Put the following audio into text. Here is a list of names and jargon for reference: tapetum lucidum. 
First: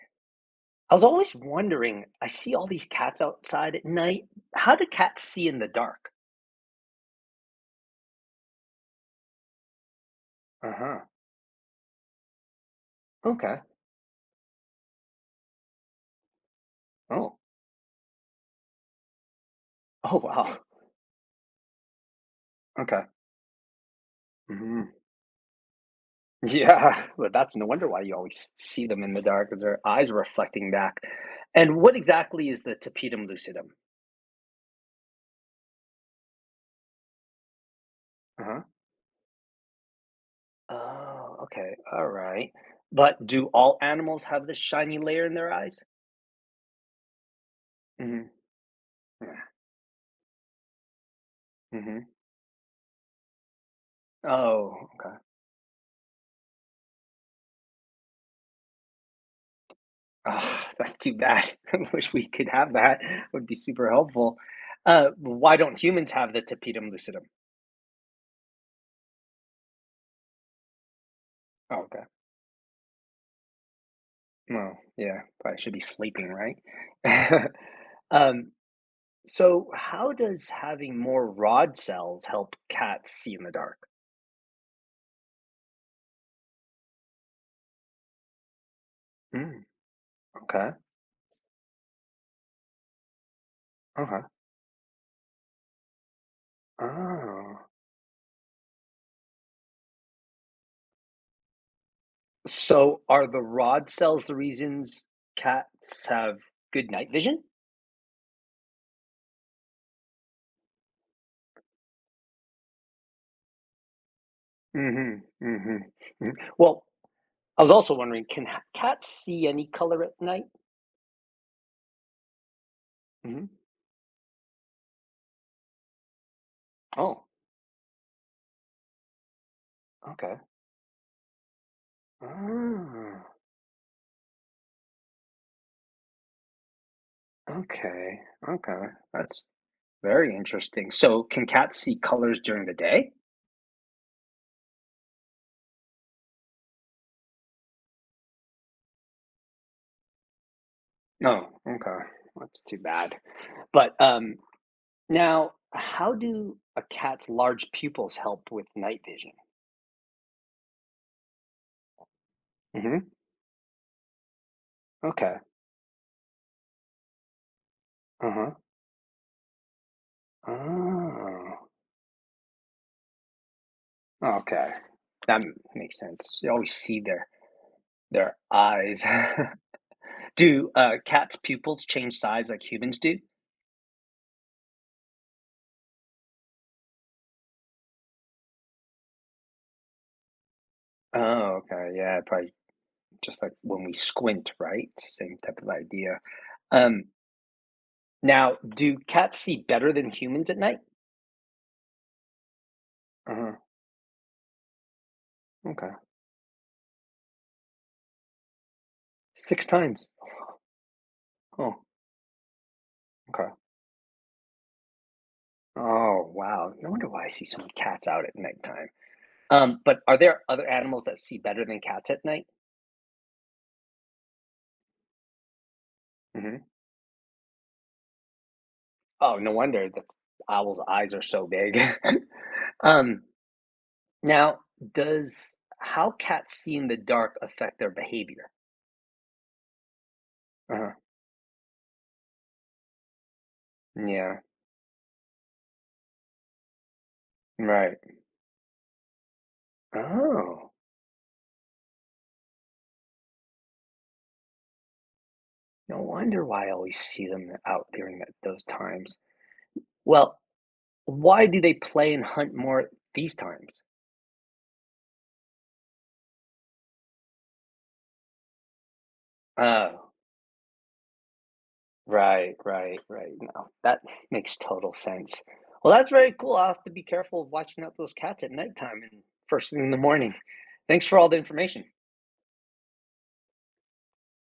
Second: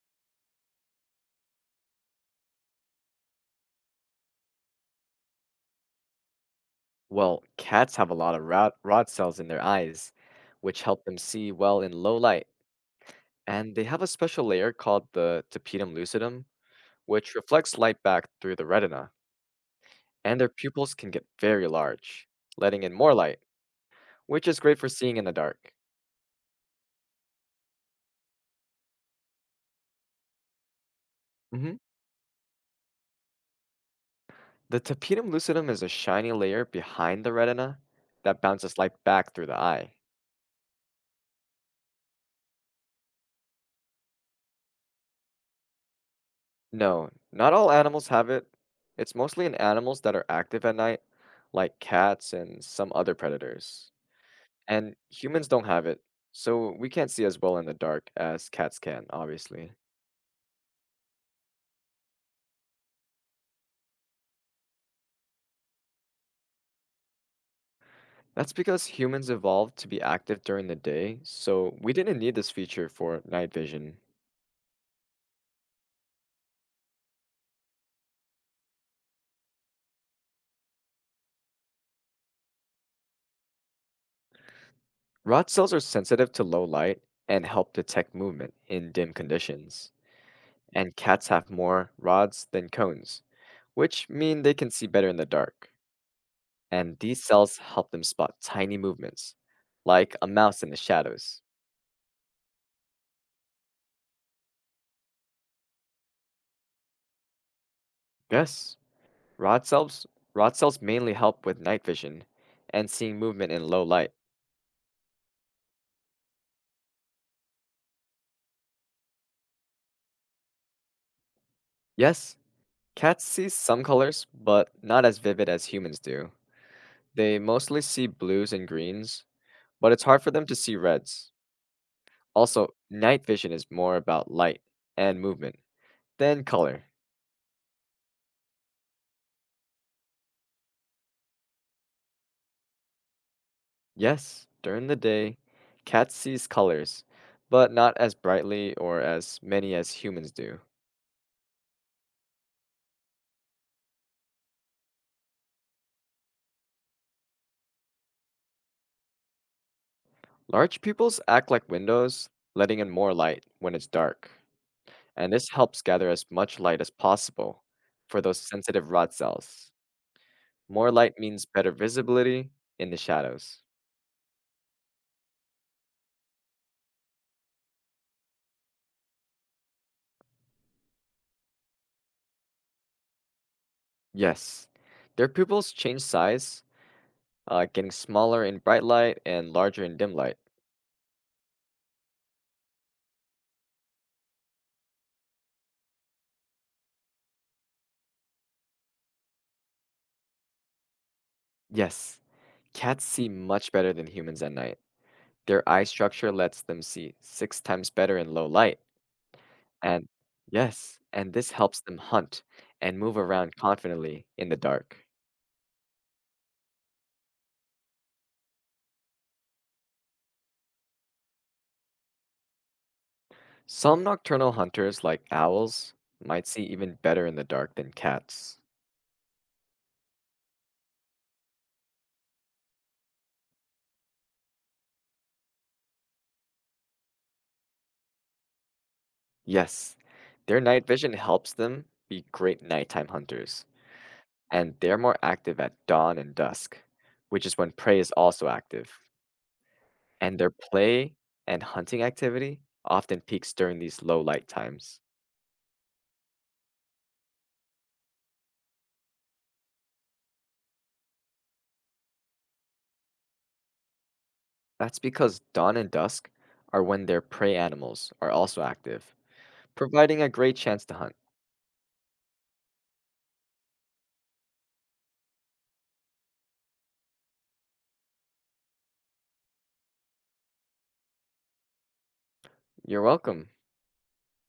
I was always wondering, I see all these cats outside at night. How do cats see in the dark? Well, cats have a lot of rod cells in their eyes, which help Uh-huh. them see well in low light. Okay. And they have a special layer called the tapetum lucidum, which Oh. reflects light back through the retina. Oh, And their wow. pupils can get very large, letting in Okay. more light, which is great for Hmm. seeing in the dark. Yeah, well, that's no wonder why you always see them in the dark, 'cause their eyes are reflecting back. Hmm. And what exactly is the tapetum lucidum? The tapetum lucidum is a shiny layer behind the retina that Uh-huh. bounces light back through the eye. Oh, okay. All right. But do all animals have this shiny layer in their eyes? No, not all animals Mm-hmm. have it. It's mostly in animals that are active at night, like Mm-hmm. cats and some other predators. Oh, And okay. humans don't have it, so we can't see as well in the dark as cats can, obviously. Ah, that's too bad. I wish we could have that. Would be super helpful. Why don't humans have the tapetum lucidum? That's because humans evolved to be active during the day, so Oh, we okay. didn't need this feature for night vision. Well, yeah, I should be sleeping, right? um, so how does having more rod cells help cats see in the dark? Rod cells are sensitive to low light and help detect movement in dim Mm, conditions. okay. And cats have more rods than cones, which Okay. mean they can see better in the dark. And these cells Oh. help them spot tiny movements, like a mouse in the shadows. So are the rod cells the reasons cats have good night vision? Yes, Rod cells, rod cells mainly help with night vision and seeing movement in low light. Mm-hmm. Mm-hmm. Well, I was also wondering, can cats see any color at night? Yes, cats Hmm. see some colors, but not as vivid as humans do. Oh, They mostly see blues and greens, but it's hard for okay. them to see reds. Also, Ah, night vision is more about light and movement than color. okay. Okay. That's very interesting. So, can cats see colors during the day? Yes, during the day, cats sees colors, but not as brightly or as many as humans do. No. Okay. That's too bad. But now, how do a cat's large pupils help with night vision? Large pupils act like windows, letting in more Hmm. light when it's dark. And Okay. this helps gather as much light as possible for Uh those huh. sensitive rod cells. More light means Oh. better visibility in the shadows. Okay. That makes sense. You always see their eyes. Do, cats' pupils change size like humans do? Yes, their pupils change size, getting smaller in bright light and larger in dim light. Oh, okay. Yeah, probably just like when we squint, right? Same type of idea. Um, now, do cats see better than humans at night? Yes, cats see Uh-huh. much better than humans at night. Their eye Okay. structure lets them see six times better in low light. Six And times. yes, and this helps Oh, them hunt and move okay. around confidently in the dark. Oh, wow. No wonder why I see so many cats out at nighttime. But are there other animals that see better than cats at night? Some nocturnal hunters, like owls, might see Hmm. even better in the dark than cats. Oh, no wonder the owl's eyes are so big. um, Now, does how cats see in the dark affect their behavior? Yes, their night uh vision helps them be great nighttime hunters, Yeah, and they're more active at dawn and dusk, which is when prey right. is also active. And their Oh, play and hunting activity often peaks during these low light times. no wonder why I always see them out during those times. Well, why do they play and hunt more these times? That's because dawn and dusk are when their prey animals are also active, Oh, providing a great chance to hunt. right, right, right. No, that makes total sense. Well, that's very cool. I'll have to be careful of watching out those cats at nighttime and first thing in the morning. Thanks for all the information. You're welcome.